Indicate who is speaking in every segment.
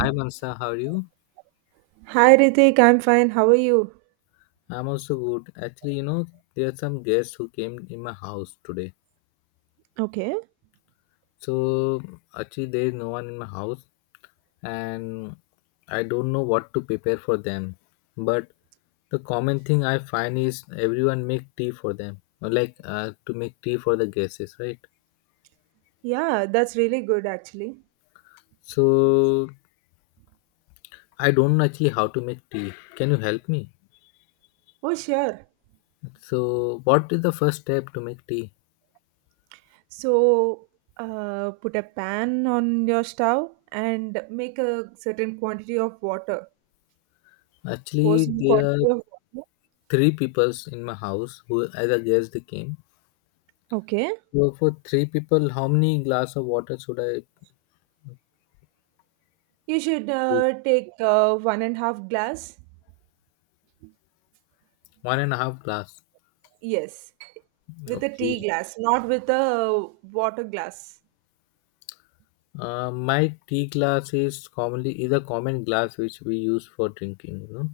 Speaker 1: Hi Mansa, how are you?
Speaker 2: Hi Ritik, I'm fine. How are you?
Speaker 1: I'm also good. Actually, you know, there are some guests who came in my house today.
Speaker 2: Okay.
Speaker 1: So actually, there is no one in my house, and I don't know what to prepare for them. But the common thing I find is everyone make tea for them, or like to make tea for the guests, right?
Speaker 2: Yeah, that's really good actually.
Speaker 1: So I don't know actually how to make tea. Can you help me?
Speaker 2: Oh, sure.
Speaker 1: So what is the first step to make tea?
Speaker 2: So, put a pan on your stove and make a certain quantity of water. Pour
Speaker 1: Actually,
Speaker 2: some
Speaker 1: there are
Speaker 2: quantity of water.
Speaker 1: three peoples in my house who as a guest they came,
Speaker 2: Okay.
Speaker 1: so for three people how many glass of water should I
Speaker 2: You should
Speaker 1: use?
Speaker 2: take one and half glass.
Speaker 1: One and a half glass.
Speaker 2: Yes, with a tea
Speaker 1: Okay.
Speaker 2: glass, not with a water glass.
Speaker 1: My tea glass is commonly is a common glass which we use for drinking, you know.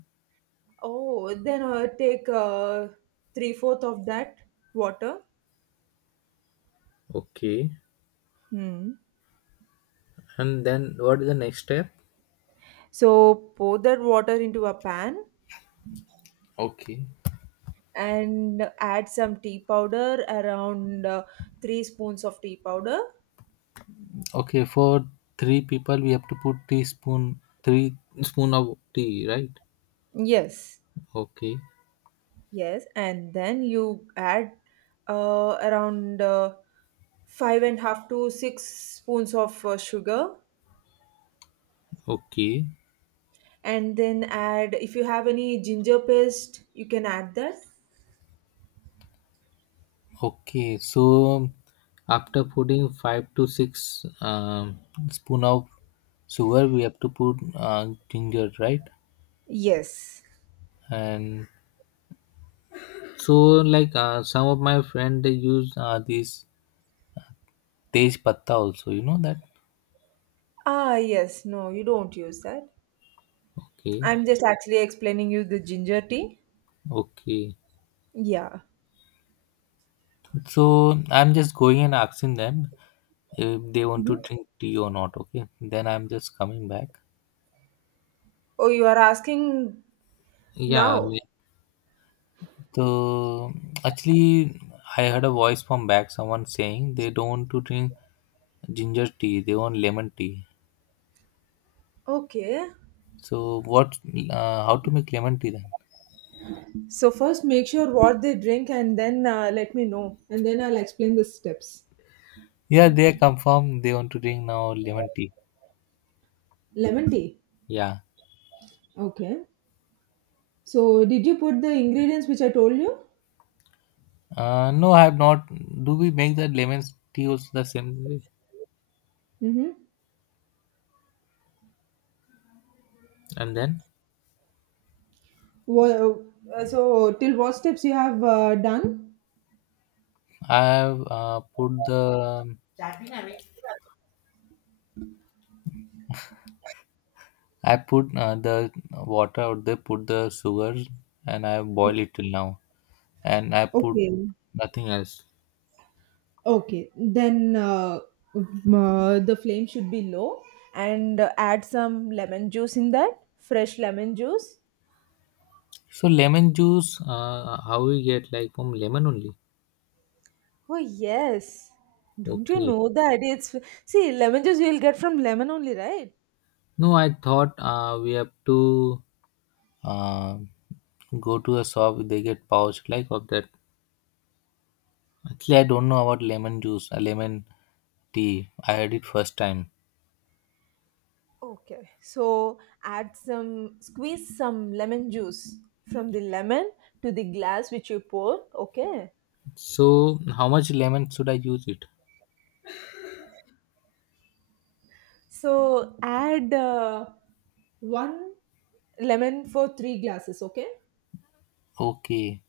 Speaker 2: Oh, then take three fourth of that water.
Speaker 1: Okay, and then what is the next step?
Speaker 2: So pour that water into a pan
Speaker 1: Okay.
Speaker 2: and add some tea powder, around three spoons of tea powder.
Speaker 1: Okay, for three people we have to put teaspoon, three spoon of tea, right?
Speaker 2: Yes.
Speaker 1: Okay.
Speaker 2: Yes, and then you add around five and a half to six spoons of sugar,
Speaker 1: Okay.
Speaker 2: and then add if you have any ginger paste, you can add that.
Speaker 1: Okay, so after putting five to six spoon of sugar, we have to put ginger, right?
Speaker 2: Yes.
Speaker 1: And so, like some of my friend they use this tej patta also. You know that?
Speaker 2: Ah, yes, no, you don't use that.
Speaker 1: Okay,
Speaker 2: I'm just actually explaining you the ginger tea.
Speaker 1: okay.
Speaker 2: Yeah.
Speaker 1: So I'm just going and asking them if they want to drink tea or not. Okay, then I'm just coming back.
Speaker 2: Oh, you are asking.
Speaker 1: Yeah.
Speaker 2: Now,
Speaker 1: So actually, I heard a voice from back someone saying they don't want to drink ginger tea; they want lemon tea.
Speaker 2: okay.
Speaker 1: So what? How to make lemon tea then?
Speaker 2: So first, make sure what they drink, and then let me know, and then I'll explain the steps.
Speaker 1: Yeah, they confirm they want to drink now lemon tea.
Speaker 2: Lemon tea.
Speaker 1: Yeah.
Speaker 2: Okay. So did you put the ingredients which I told you?
Speaker 1: No, I have not. Do we make the lemon tea also the same way?
Speaker 2: Mm-hmm.
Speaker 1: And then
Speaker 2: Well, so till what steps you have done?
Speaker 1: I have put the, I put the water, or they put the sugar and I boil it till now, and I put
Speaker 2: Okay.
Speaker 1: nothing else.
Speaker 2: Okay. Then the flame should be low, and add some lemon juice in that. Fresh lemon juice.
Speaker 1: So lemon juice, how we get, like, from lemon only?
Speaker 2: Oh yes. Don't you
Speaker 1: Okay.
Speaker 2: know that it's see lemon juice you'll get from lemon only, right?
Speaker 1: No, I thought we have to uh, go to a shop. They get pouch like of that. Actually, I don't know about lemon juice, lemon tea. I had it first time.
Speaker 2: Okay. So add some squeeze some lemon juice from the lemon to the glass which you pour. Okay.
Speaker 1: So how much lemon should I use it?
Speaker 2: So add one lemon for three glasses. Okay.
Speaker 1: Okay.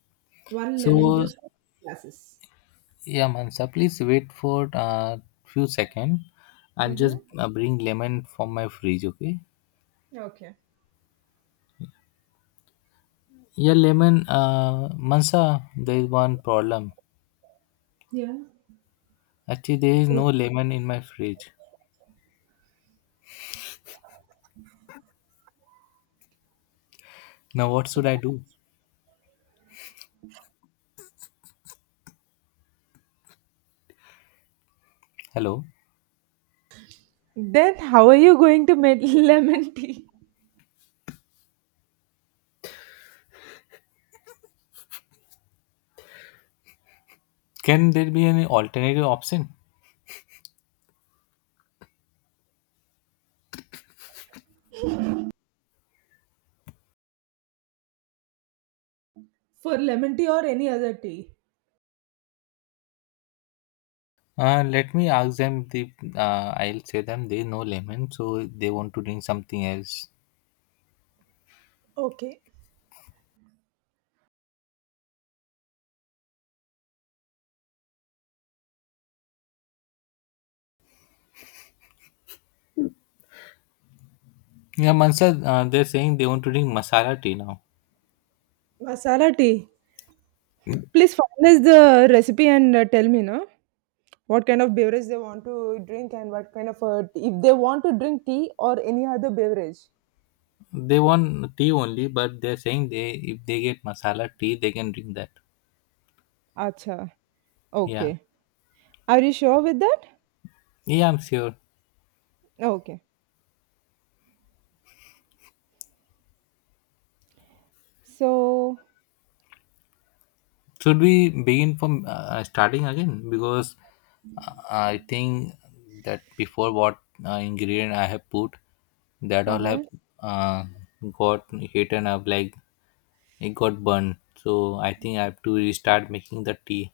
Speaker 2: One lemon
Speaker 1: So
Speaker 2: juice for three glasses.
Speaker 1: yeah, Mansa, please wait for few second. I'll just
Speaker 2: Mm-hmm.
Speaker 1: bring lemon from my fridge. Okay.
Speaker 2: Okay.
Speaker 1: Yeah, lemon. Mansa, there is one problem.
Speaker 2: Yeah.
Speaker 1: Actually, there is no lemon in my fridge. Now, what should I do? Hello?
Speaker 2: Then how are you going to make lemon tea?
Speaker 1: Can there be any alternative option?
Speaker 2: For lemon tea or any other tea?
Speaker 1: Let me ask them. The, I'll say them there is no lemon, so they want to drink something else.
Speaker 2: Okay.
Speaker 1: Yeah, Mansa, they're saying they want to drink masala tea now.
Speaker 2: Masala tea. Please finalize the recipe and tell me, no? What kind of beverage they want to drink and what kind of if they want to drink tea or any other beverage.
Speaker 1: They want tea only, but they're saying they if they get masala tea, they can drink that.
Speaker 2: Acha.
Speaker 1: Yeah.
Speaker 2: Okay. Are you sure with that?
Speaker 1: Yeah, I'm sure.
Speaker 2: Okay. So,
Speaker 1: Should we begin from starting again? Because I think that before what ingredient I have put, that all have
Speaker 2: uh-huh.
Speaker 1: uh, got hit and I've like it got burned. So I think I have to restart making the tea.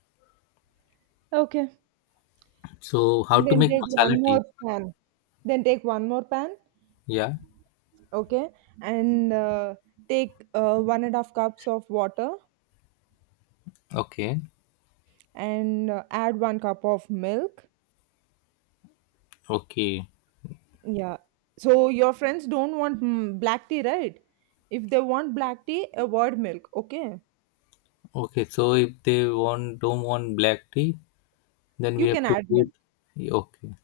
Speaker 2: Okay.
Speaker 1: So how to
Speaker 2: Then
Speaker 1: make
Speaker 2: take
Speaker 1: masala
Speaker 2: one
Speaker 1: tea?
Speaker 2: more pan. Then take one more pan.
Speaker 1: Yeah.
Speaker 2: Okay. And take one and a half cups of water
Speaker 1: Okay.
Speaker 2: and add one cup of milk.
Speaker 1: Okay.
Speaker 2: Yeah. So your friends don't want black tea, right? If they want black tea, avoid milk. Okay.
Speaker 1: Okay. So if they want don't want black tea, then we
Speaker 2: You can
Speaker 1: have to
Speaker 2: add milk.
Speaker 1: put. Okay.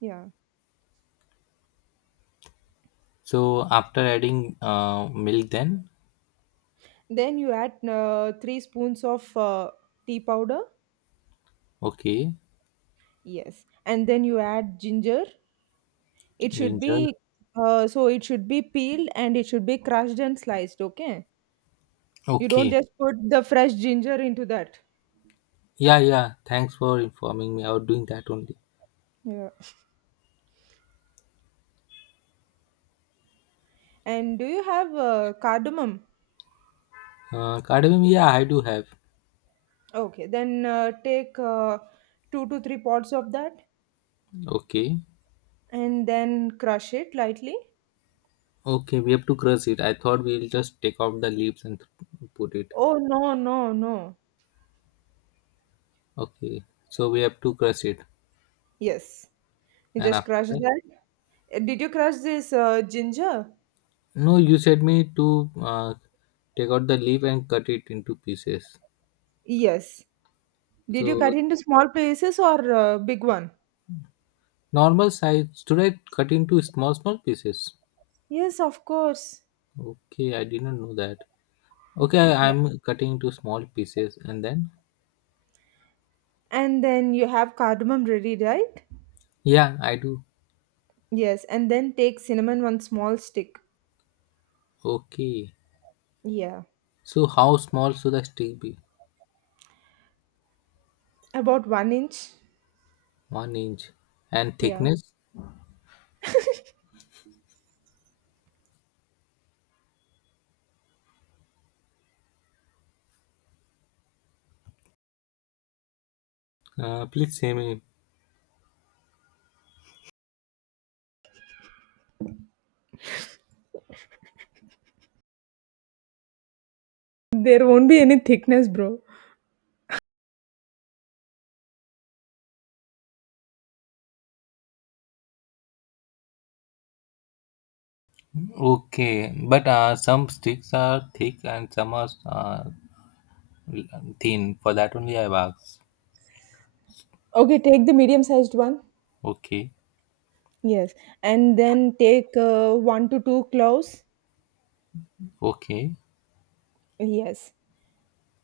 Speaker 2: Yeah.
Speaker 1: So after adding milk, then.
Speaker 2: Then you add three spoons of tea powder.
Speaker 1: Okay.
Speaker 2: Yes. And then you add ginger. It should
Speaker 1: Ninja.
Speaker 2: be so it should be peeled and it should be crushed and sliced. Okay. You don't
Speaker 1: Okay.
Speaker 2: just put the fresh ginger into that.
Speaker 1: Yeah, yeah. Thanks for informing me. I was doing that only.
Speaker 2: Yeah. And do you have cardamom?
Speaker 1: Cardamom, yeah, I do have.
Speaker 2: Okay. Then take two to three pods of that
Speaker 1: Okay.
Speaker 2: and then crush it lightly.
Speaker 1: Okay, we have to crush it. I thought we'll just take off the leaves and put it.
Speaker 2: Oh no, no, no.
Speaker 1: Okay. So we have to crush it.
Speaker 2: Yes. You
Speaker 1: And
Speaker 2: just
Speaker 1: after
Speaker 2: crush
Speaker 1: that?
Speaker 2: that. Did you crush this ginger?
Speaker 1: No, you said me to take out the leaf and cut it into pieces.
Speaker 2: Yes. Did you cut
Speaker 1: So
Speaker 2: into small pieces or big one?
Speaker 1: normal size. Should I cut into small, small pieces?
Speaker 2: Yes, of course.
Speaker 1: Okay, I did not know that. Okay, I,
Speaker 2: Yeah.
Speaker 1: I'm cutting into small pieces and then.
Speaker 2: And then you have cardamom ready, right?
Speaker 1: Yeah, I do.
Speaker 2: Yes. And then take cinnamon one small stick.
Speaker 1: Okay.
Speaker 2: Yeah.
Speaker 1: So how small should the stick be?
Speaker 2: About 1 inch.
Speaker 1: One inch. And
Speaker 2: Yeah.
Speaker 1: thickness? Please say me.
Speaker 2: There won't be any thickness, bro.
Speaker 1: Okay. But some sticks are thick and some are thin. For that only I have asked.
Speaker 2: Okay, take the medium sized one.
Speaker 1: Okay.
Speaker 2: Yes. And then take one to two cloves.
Speaker 1: Okay.
Speaker 2: Yes.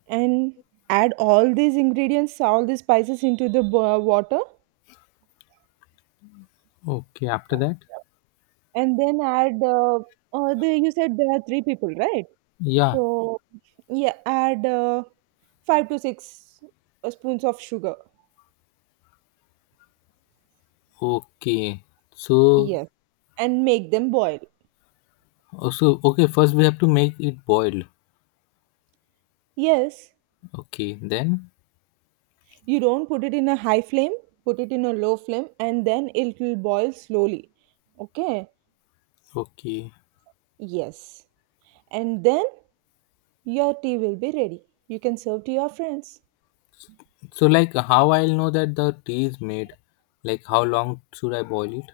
Speaker 2: And add all these ingredients, all these spices into the water,
Speaker 1: Okay. After that?
Speaker 2: and then add. You said there are three people, right?
Speaker 1: Yeah.
Speaker 2: So yeah, add five to six spoons of sugar.
Speaker 1: Okay. So
Speaker 2: Yes, and make them boil.
Speaker 1: also okay. First we have to make it boil.
Speaker 2: Yes,
Speaker 1: Okay. Then
Speaker 2: you don't put it in a high flame. Put it in a low flame, and then it will boil slowly. Okay.
Speaker 1: okay.
Speaker 2: Yes, and then your tea will be ready. You can serve to your friends.
Speaker 1: So like how I'll know that the tea is made? Like how long should I boil it?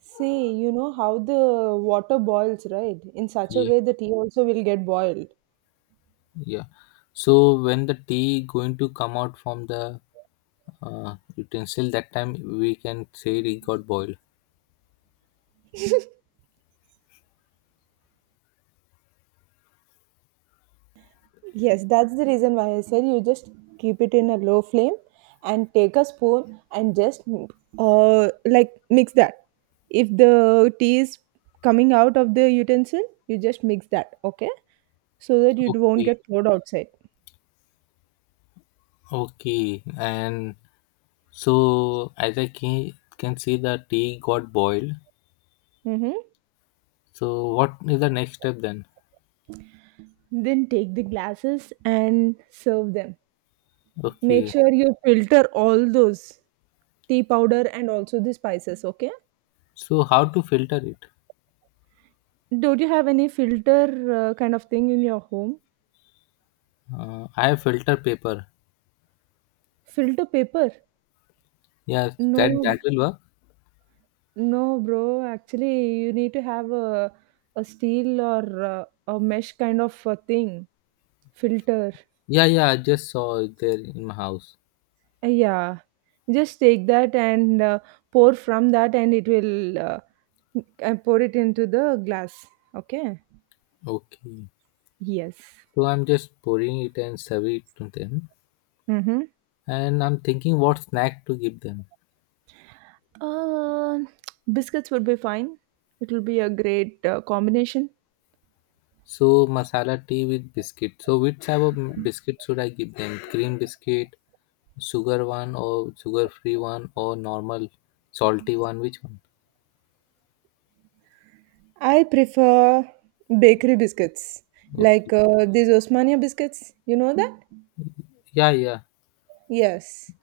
Speaker 2: See, you know how the water boils, right? In such a
Speaker 1: Yeah.
Speaker 2: way, the tea also will get boiled.
Speaker 1: Yeah. So when the tea going to come out from the utensil, that time we can say it got boiled.
Speaker 2: Yes, that's the reason why I said you just keep it in a low flame and take a spoon and just like mix that. If the tea is coming out of the utensil, you just mix that, okay? So that it won't
Speaker 1: Okay.
Speaker 2: get poured outside.
Speaker 1: Okay. And so as I can see the tea got boiled.
Speaker 2: Mm-hmm.
Speaker 1: So what is the next step then?
Speaker 2: Then take the glasses and serve them. Make
Speaker 1: Okay.
Speaker 2: sure you filter all those tea powder and also the spices, okay?
Speaker 1: So how to filter it?
Speaker 2: Don't you have any filter kind of thing in your home?
Speaker 1: I have filter paper.
Speaker 2: Filter paper?
Speaker 1: Yeah,
Speaker 2: No,
Speaker 1: that will work.
Speaker 2: no, bro. Actually, you need to have a steel or a mesh kind of a thing filter.
Speaker 1: Yeah, yeah. I just saw it there in my house.
Speaker 2: Yeah, just take that and pour from that, and it will and pour it into the glass. Okay.
Speaker 1: Okay.
Speaker 2: Yes.
Speaker 1: So I'm just pouring it and serve it to them,
Speaker 2: Mm-hmm.
Speaker 1: and I'm thinking what snack to give them.
Speaker 2: Uh, biscuits would be fine. It will be a great combination.
Speaker 1: So masala tea with biscuit. So which type of biscuit should I give them? Cream biscuit, sugar one or sugar free one or normal salty one? Which one?
Speaker 2: I prefer bakery biscuits,
Speaker 1: Okay.
Speaker 2: like these Osmania biscuits. You know that?
Speaker 1: Yeah, yeah.
Speaker 2: Yes.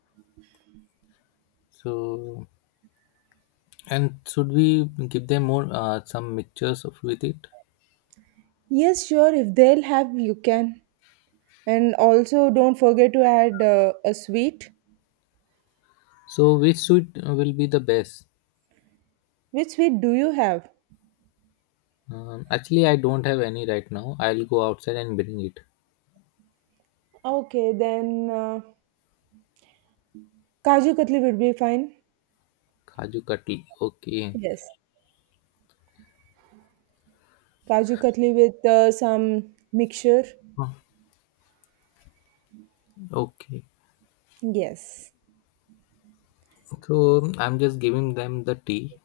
Speaker 1: So and should we give them more some mixtures of with it?
Speaker 2: Yes, sure. If they'll have, you can. And also, don't forget to add a sweet.
Speaker 1: So which sweet will be the best?
Speaker 2: Which sweet do you have?
Speaker 1: Actually, I don't have any right now. I'll go outside and bring it.
Speaker 2: Okay, then Kaju Katli would be fine.
Speaker 1: Kaju katli. Okay.
Speaker 2: Yes. Kaju Katli with some mixture.
Speaker 1: Huh. Okay.
Speaker 2: Yes.
Speaker 1: So I'm just giving them the tea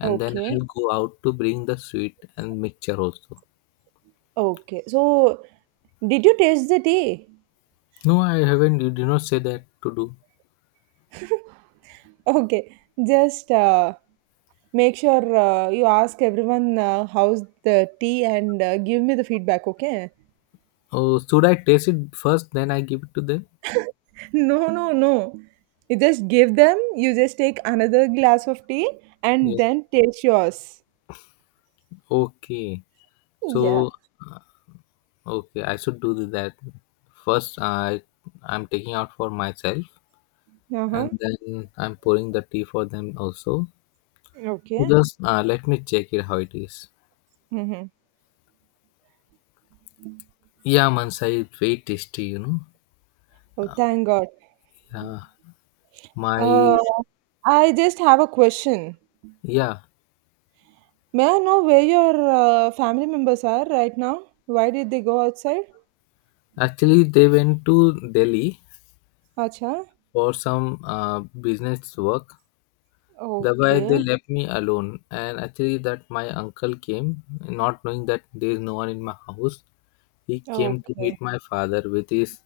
Speaker 1: and then
Speaker 2: Okay.
Speaker 1: I'll go out to bring the sweet and mixture also.
Speaker 2: Okay. So, did you taste the tea?
Speaker 1: No, I haven't. You did not say that to do.
Speaker 2: Okay, just make sure you ask everyone how's the tea and give me the feedback, okay?
Speaker 1: Oh, should I taste it first, then I give it to them?
Speaker 2: No, no, no. You just give them, you just take another glass of tea and
Speaker 1: Yes.
Speaker 2: then taste yours.
Speaker 1: Okay.
Speaker 2: Yeah.
Speaker 1: So, okay, I should do that. First, I'm taking out for myself,
Speaker 2: Uh huh.
Speaker 1: and then I'm pouring the tea for them also.
Speaker 2: Okay.
Speaker 1: Just let me check it how it is.
Speaker 2: Mm-hmm.
Speaker 1: Yeah, Mansai, it's very tasty, you know.
Speaker 2: Oh, thank God.
Speaker 1: Yeah, my
Speaker 2: Uh, I just have a question.
Speaker 1: yeah.
Speaker 2: May I know where your family members are right now? Why did they go outside?
Speaker 1: Actually, they went to Delhi
Speaker 2: Acha.
Speaker 1: for some business work. That's why they
Speaker 2: Okay.
Speaker 1: left me alone. And actually, that my uncle came, not knowing that there is no one in my house. He came to
Speaker 2: Okay.
Speaker 1: meet my father with his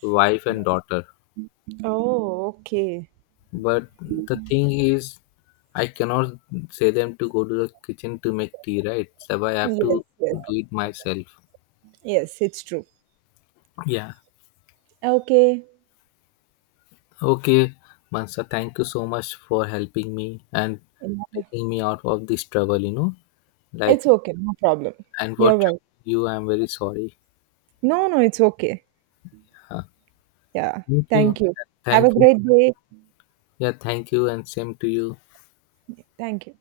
Speaker 1: wife and daughter.
Speaker 2: Oh, okay.
Speaker 1: But the thing is, I cannot say them to go to the kitchen to make tea, right? So I have
Speaker 2: Yes,
Speaker 1: to
Speaker 2: yes,
Speaker 1: do it myself.
Speaker 2: yes, it's true.
Speaker 1: Yeah.
Speaker 2: Okay.
Speaker 1: Okay, Mansa, thank you so much for helping me and
Speaker 2: Yeah.
Speaker 1: taking me out of this trouble, you know. Like,
Speaker 2: It's okay, no problem.
Speaker 1: and for
Speaker 2: You're well.
Speaker 1: troubling you, I'm very sorry.
Speaker 2: No, no, it's okay. Yeah,
Speaker 1: Thank you.
Speaker 2: thank you. Have a
Speaker 1: Thankful.
Speaker 2: great day.
Speaker 1: Yeah, thank you, and same to you.
Speaker 2: Thank you.